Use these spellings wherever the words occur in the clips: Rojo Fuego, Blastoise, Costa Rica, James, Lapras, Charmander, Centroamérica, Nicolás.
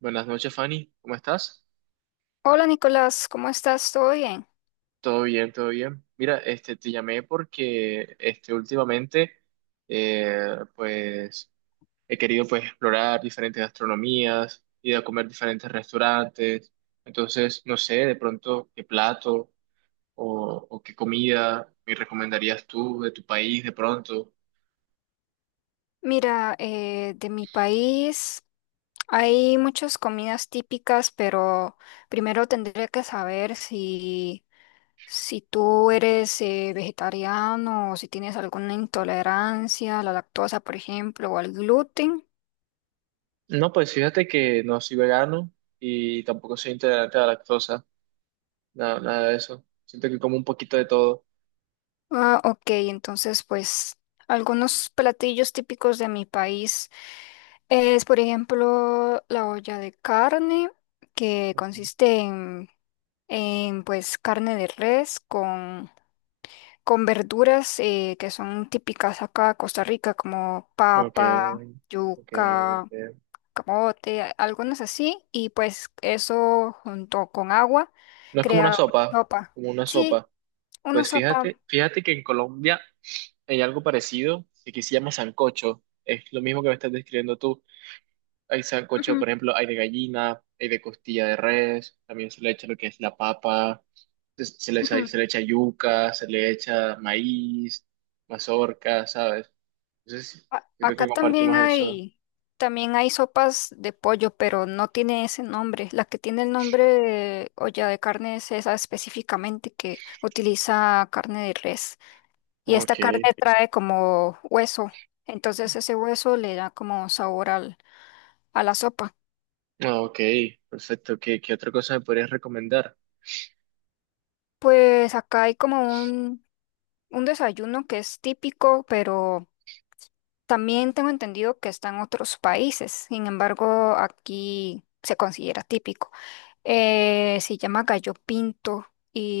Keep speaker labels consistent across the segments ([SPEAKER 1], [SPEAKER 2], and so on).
[SPEAKER 1] Buenas noches, Fanny. ¿Cómo estás?
[SPEAKER 2] Hola Nicolás, ¿cómo estás? ¿Todo bien?
[SPEAKER 1] Todo bien, todo bien. Mira, te llamé porque últimamente eh, pues, he querido, pues, explorar diferentes gastronomías, ir a comer diferentes restaurantes. Entonces, no sé, de pronto, qué plato o qué comida me recomendarías tú de tu país de pronto.
[SPEAKER 2] Mira, de mi país hay muchas comidas típicas, pero primero tendría que saber si tú eres vegetariano o si tienes alguna intolerancia a la lactosa, por ejemplo, o al gluten.
[SPEAKER 1] No, pues fíjate que no soy vegano y tampoco soy intolerante a la lactosa, nada, nada de eso. Siento que como un poquito de todo.
[SPEAKER 2] Ah, ok, entonces pues algunos platillos típicos de mi país es, por ejemplo, la olla de carne, que consiste en pues carne de res con verduras que son típicas acá de Costa Rica, como
[SPEAKER 1] Ok,
[SPEAKER 2] papa,
[SPEAKER 1] ok,
[SPEAKER 2] yuca,
[SPEAKER 1] ok.
[SPEAKER 2] camote, algunas así, y pues eso junto con agua
[SPEAKER 1] ¿No es como una
[SPEAKER 2] crea
[SPEAKER 1] sopa,
[SPEAKER 2] una sopa.
[SPEAKER 1] como una
[SPEAKER 2] Sí,
[SPEAKER 1] sopa?
[SPEAKER 2] una
[SPEAKER 1] Pues
[SPEAKER 2] sopa.
[SPEAKER 1] fíjate que en Colombia hay algo parecido que aquí se llama sancocho. Es lo mismo que me estás describiendo tú. Hay sancocho,
[SPEAKER 2] Ujú,
[SPEAKER 1] por ejemplo, hay de gallina, hay de costilla de res, también se le echa lo que es la papa,
[SPEAKER 2] ujú.
[SPEAKER 1] se le echa yuca, se le echa maíz, mazorca, ¿sabes? Entonces, creo
[SPEAKER 2] Acá
[SPEAKER 1] que compartimos eso.
[SPEAKER 2] también hay sopas de pollo, pero no tiene ese nombre. La que tiene el nombre de olla de carne es esa específicamente que utiliza carne de res. Y esta
[SPEAKER 1] Ok,
[SPEAKER 2] carne trae como hueso, entonces ese hueso le da como sabor a la sopa.
[SPEAKER 1] ah, ok, perfecto. ¿Qué, qué otra cosa me podrías recomendar?
[SPEAKER 2] Pues acá hay como un desayuno que es típico, pero también tengo entendido que está en otros países. Sin embargo, aquí se considera típico. Se llama gallo pinto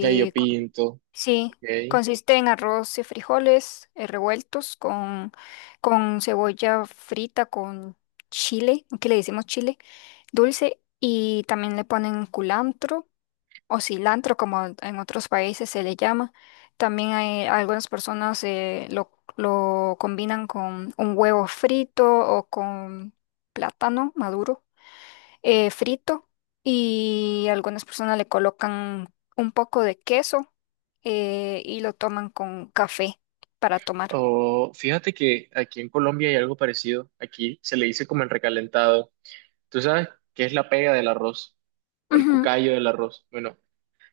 [SPEAKER 1] Ya yo
[SPEAKER 2] con-
[SPEAKER 1] pinto,
[SPEAKER 2] sí,
[SPEAKER 1] ok.
[SPEAKER 2] consiste en arroz y frijoles revueltos con cebolla frita, con chile, aquí le decimos chile dulce y también le ponen culantro o cilantro, como en otros países se le llama. También hay algunas personas lo combinan con un huevo frito o con plátano maduro frito y algunas personas le colocan un poco de queso y lo toman con café para tomar.
[SPEAKER 1] O fíjate que aquí en Colombia hay algo parecido. Aquí se le dice como el recalentado. ¿Tú sabes qué es la pega del arroz? O el cucayo del arroz. Bueno,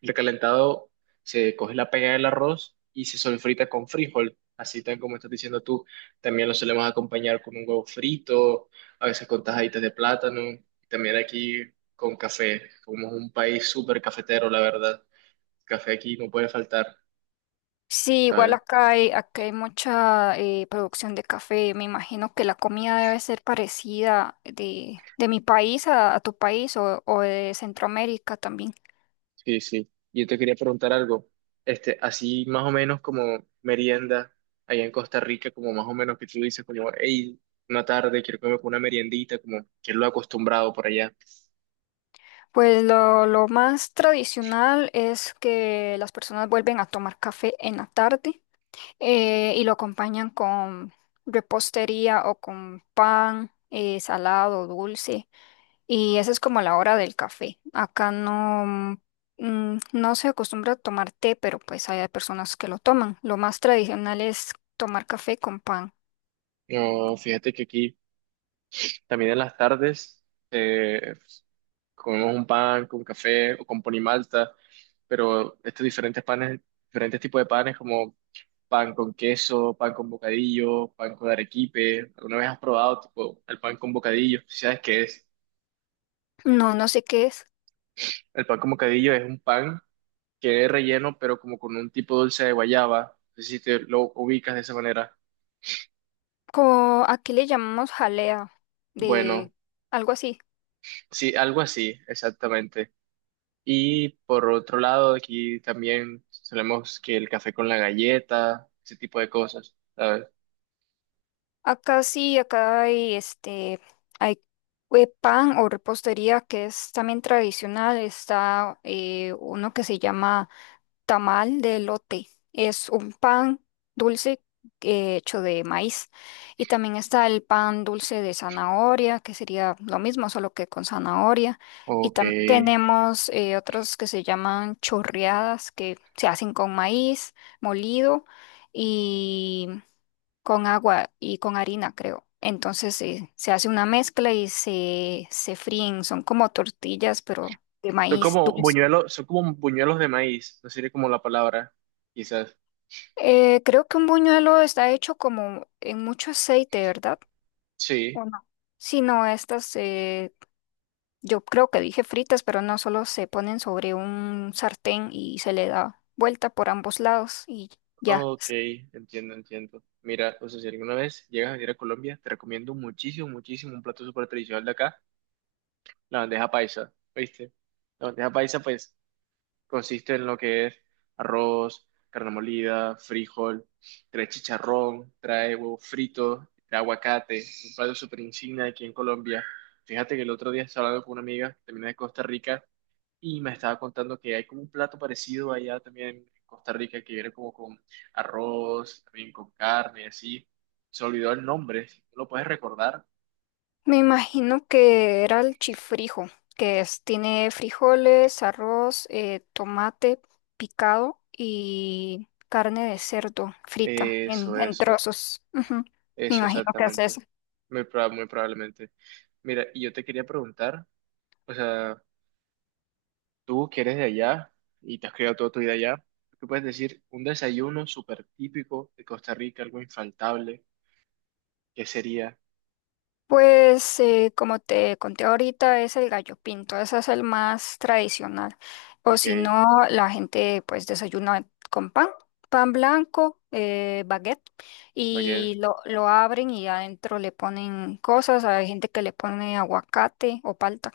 [SPEAKER 1] el recalentado, se coge la pega del arroz y se solfrita con frijol. Así tan como estás diciendo tú. También lo solemos acompañar con un huevo frito, a veces con tajaditas de plátano. También aquí con café. Como es un país súper cafetero, la verdad. Café aquí no puede faltar.
[SPEAKER 2] Sí, igual acá hay mucha producción de café. Me imagino que la comida debe ser parecida de mi país a tu país o de Centroamérica también.
[SPEAKER 1] Sí, sí. Yo te quería preguntar algo. Este, así más o menos como merienda allá en Costa Rica, como más o menos que tú dices, como, hey, una tarde quiero comer una meriendita, como que es lo acostumbrado por allá.
[SPEAKER 2] Pues lo más tradicional es que las personas vuelven a tomar café en la tarde y lo acompañan con repostería o con pan salado, dulce. Y esa es como la hora del café. Acá no, mm, no se acostumbra a tomar té, pero pues hay personas que lo toman. Lo más tradicional es tomar café con pan.
[SPEAKER 1] No, fíjate que aquí también en las tardes eh, comemos un pan con café o con ponimalta, pero estos diferentes panes, diferentes tipos de panes como pan con queso, pan con bocadillo, pan con arequipe. ¿Alguna vez has probado tipo el pan con bocadillo? ¿Sí? ¿Sabes qué es?
[SPEAKER 2] No, no sé qué es.
[SPEAKER 1] El pan con bocadillo es un pan que es relleno, pero como con un tipo dulce de guayaba. No sé si te lo ubicas de esa manera.
[SPEAKER 2] Como aquí le llamamos jalea,
[SPEAKER 1] Bueno,
[SPEAKER 2] de algo así.
[SPEAKER 1] sí, algo así, exactamente. Y por otro lado, aquí también solemos que el café con la galleta, ese tipo de cosas, ¿sabes?
[SPEAKER 2] Acá sí, acá hay este, hay pan o repostería que es también tradicional. Está uno que se llama tamal de elote, es un pan dulce hecho de maíz. Y también está el pan dulce de zanahoria, que sería lo mismo, solo que con zanahoria. Y
[SPEAKER 1] Ok.
[SPEAKER 2] también tenemos otros que se llaman chorreadas, que se hacen con maíz molido y con agua y con harina, creo. Entonces se hace una mezcla y se fríen. Son como tortillas, pero de maíz dulce.
[SPEAKER 1] Son como buñuelos de maíz, no sería como la palabra, quizás.
[SPEAKER 2] Creo que un buñuelo está hecho como en mucho aceite, ¿verdad?
[SPEAKER 1] Sí.
[SPEAKER 2] ¿O no? Sí, no, estas yo creo que dije fritas, pero no, solo se ponen sobre un sartén y se le da vuelta por ambos lados y ya.
[SPEAKER 1] Ok, entiendo, entiendo. Mira, o sea, si alguna vez llegas a venir a Colombia, te recomiendo muchísimo, muchísimo un plato súper tradicional de acá, la bandeja paisa, ¿viste? La bandeja paisa, pues, consiste en lo que es arroz, carne molida, frijol, trae chicharrón, trae huevo frito, trae aguacate, un plato súper insignia aquí en Colombia. Fíjate que el otro día estaba hablando con una amiga, también de Costa Rica, y me estaba contando que hay como un plato parecido allá también en Costa Rica que viene como con arroz, también con carne, así. Se olvidó el nombre, si tú lo puedes recordar.
[SPEAKER 2] Me imagino que era el chifrijo, que es, tiene frijoles, arroz, tomate picado y carne de cerdo frita
[SPEAKER 1] Eso,
[SPEAKER 2] en
[SPEAKER 1] eso,
[SPEAKER 2] trozos. Ujú. Me
[SPEAKER 1] eso
[SPEAKER 2] imagino que es
[SPEAKER 1] exactamente.
[SPEAKER 2] eso.
[SPEAKER 1] Muy probablemente. Mira, y yo te quería preguntar, o sea, tú que eres de allá y te has criado toda tu vida allá, ¿tú puedes decir un desayuno súper típico de Costa Rica, algo infaltable? ¿Qué sería?
[SPEAKER 2] Pues como te conté ahorita es el gallo pinto, ese es el más tradicional. O
[SPEAKER 1] Ok,
[SPEAKER 2] si no, la gente pues desayuna con pan, pan blanco, baguette,
[SPEAKER 1] va a quedar,
[SPEAKER 2] y lo abren y adentro le ponen cosas. Hay gente que le pone aguacate o palta,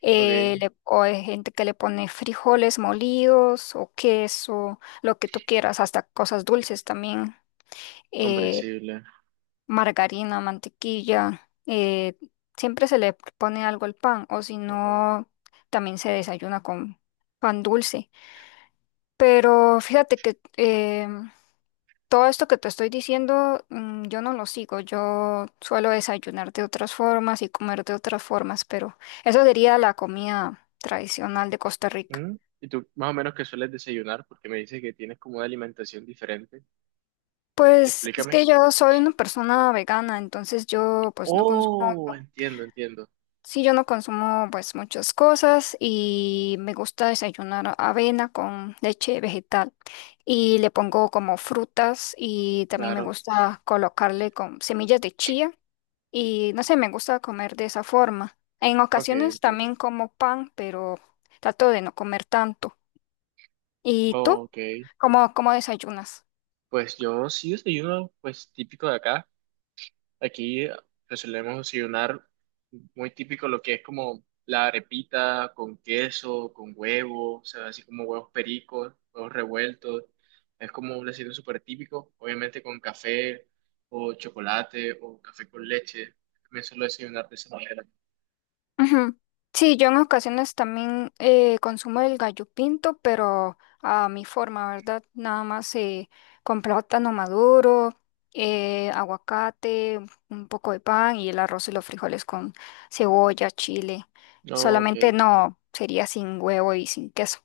[SPEAKER 1] ok,
[SPEAKER 2] o hay gente que le pone frijoles molidos o queso, lo que tú quieras, hasta cosas dulces también. eh,
[SPEAKER 1] comprensible.
[SPEAKER 2] Margarina, mantequilla, siempre se le pone algo al pan o si no, también se desayuna con pan dulce. Pero fíjate que todo esto que te estoy diciendo, mm, yo no lo sigo, yo suelo desayunar de otras formas y comer de otras formas, pero eso sería la comida tradicional de Costa Rica.
[SPEAKER 1] Mm, ¿y tú más o menos qué sueles desayunar? Porque me dices que tienes como una alimentación diferente.
[SPEAKER 2] Pues es
[SPEAKER 1] Explícame.
[SPEAKER 2] que yo soy una persona vegana, entonces yo pues no consumo.
[SPEAKER 1] Oh, entiendo, entiendo.
[SPEAKER 2] Sí, yo no consumo pues muchas cosas y me gusta desayunar avena con leche vegetal y le pongo como frutas y también me
[SPEAKER 1] Claro.
[SPEAKER 2] gusta colocarle con semillas de chía y no sé, me gusta comer de esa forma. En
[SPEAKER 1] Ok,
[SPEAKER 2] ocasiones
[SPEAKER 1] entiendo.
[SPEAKER 2] también como pan, pero trato de no comer tanto. ¿Y tú?
[SPEAKER 1] Ok.
[SPEAKER 2] ¿Cómo, cómo desayunas?
[SPEAKER 1] Pues yo sí desayuno, pues típico de acá. Aquí le solemos desayunar muy típico lo que es como la arepita con queso, con huevo, o sea, así como huevos pericos, huevos revueltos. Es como un desayuno súper típico, obviamente con café o chocolate o café con leche. Me suelo desayunar de esa manera.
[SPEAKER 2] Ujú. Sí, yo en ocasiones también consumo el gallo pinto, pero a mi forma, ¿verdad? Nada más con plátano maduro, aguacate, un poco de pan y el arroz y los frijoles con cebolla, chile.
[SPEAKER 1] No, ok.
[SPEAKER 2] Solamente no, sería sin huevo y sin queso.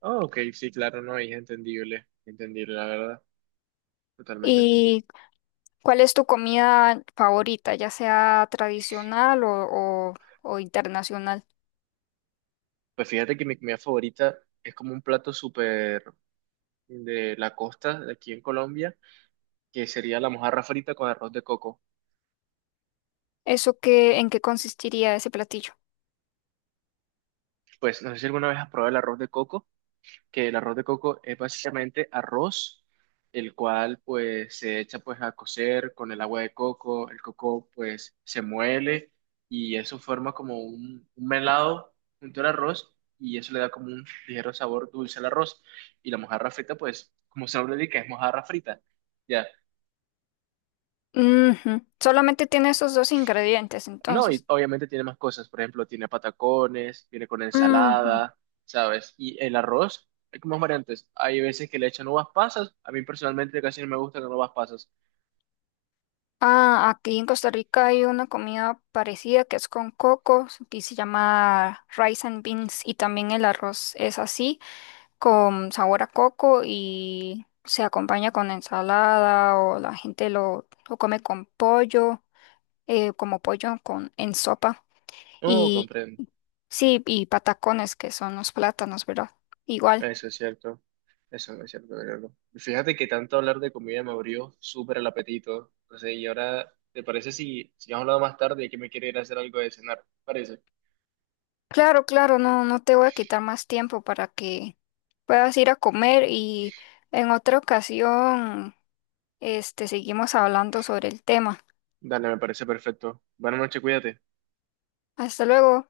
[SPEAKER 1] Ah, ok, sí, claro, no, es entendible, entendible, la verdad, totalmente entendible.
[SPEAKER 2] ¿Y cuál es tu comida favorita, ya sea tradicional o internacional?
[SPEAKER 1] Pues fíjate que mi comida favorita es como un plato súper de la costa de aquí en Colombia que sería la mojarra frita con arroz de coco.
[SPEAKER 2] ¿Eso qué, en qué consistiría ese platillo?
[SPEAKER 1] Pues no sé si alguna vez has probado el arroz de coco, que el arroz de coco es básicamente arroz, el cual pues se echa pues a cocer con el agua de coco, el coco pues se muele y eso forma como un melado junto al arroz y eso le da como un ligero sabor dulce al arroz. Y la mojarra frita pues, como su nombre indica, es mojarra frita. Ya,
[SPEAKER 2] Ujú. Solamente tiene esos dos ingredientes,
[SPEAKER 1] no, y
[SPEAKER 2] entonces.
[SPEAKER 1] obviamente tiene más cosas, por ejemplo, tiene patacones, viene con
[SPEAKER 2] Ujú.
[SPEAKER 1] ensalada, ¿sabes? Y el arroz, hay como más variantes. Hay veces que le echan uvas pasas, a mí personalmente casi no me gustan las uvas pasas.
[SPEAKER 2] Ah, aquí en Costa Rica hay una comida parecida que es con coco y se llama rice and beans y también el arroz es así, con sabor a coco y se acompaña con ensalada o la gente lo come con pollo, como pollo con, en sopa
[SPEAKER 1] No,
[SPEAKER 2] y
[SPEAKER 1] comprendo.
[SPEAKER 2] sí, y patacones que son los plátanos, ¿verdad? Igual.
[SPEAKER 1] Eso es cierto. Eso no es cierto, Gabriel. Y fíjate que tanto hablar de comida me abrió súper el apetito. No sé, y ahora, ¿te parece si, si hemos hablado más tarde y que me quiere ir a hacer algo de cenar? ¿Parece?
[SPEAKER 2] Claro, claro, no, no te voy a quitar más tiempo para que puedas ir a comer y en otra ocasión, este, seguimos hablando sobre el tema.
[SPEAKER 1] Dale, me parece perfecto. Buenas noches, cuídate.
[SPEAKER 2] Hasta luego.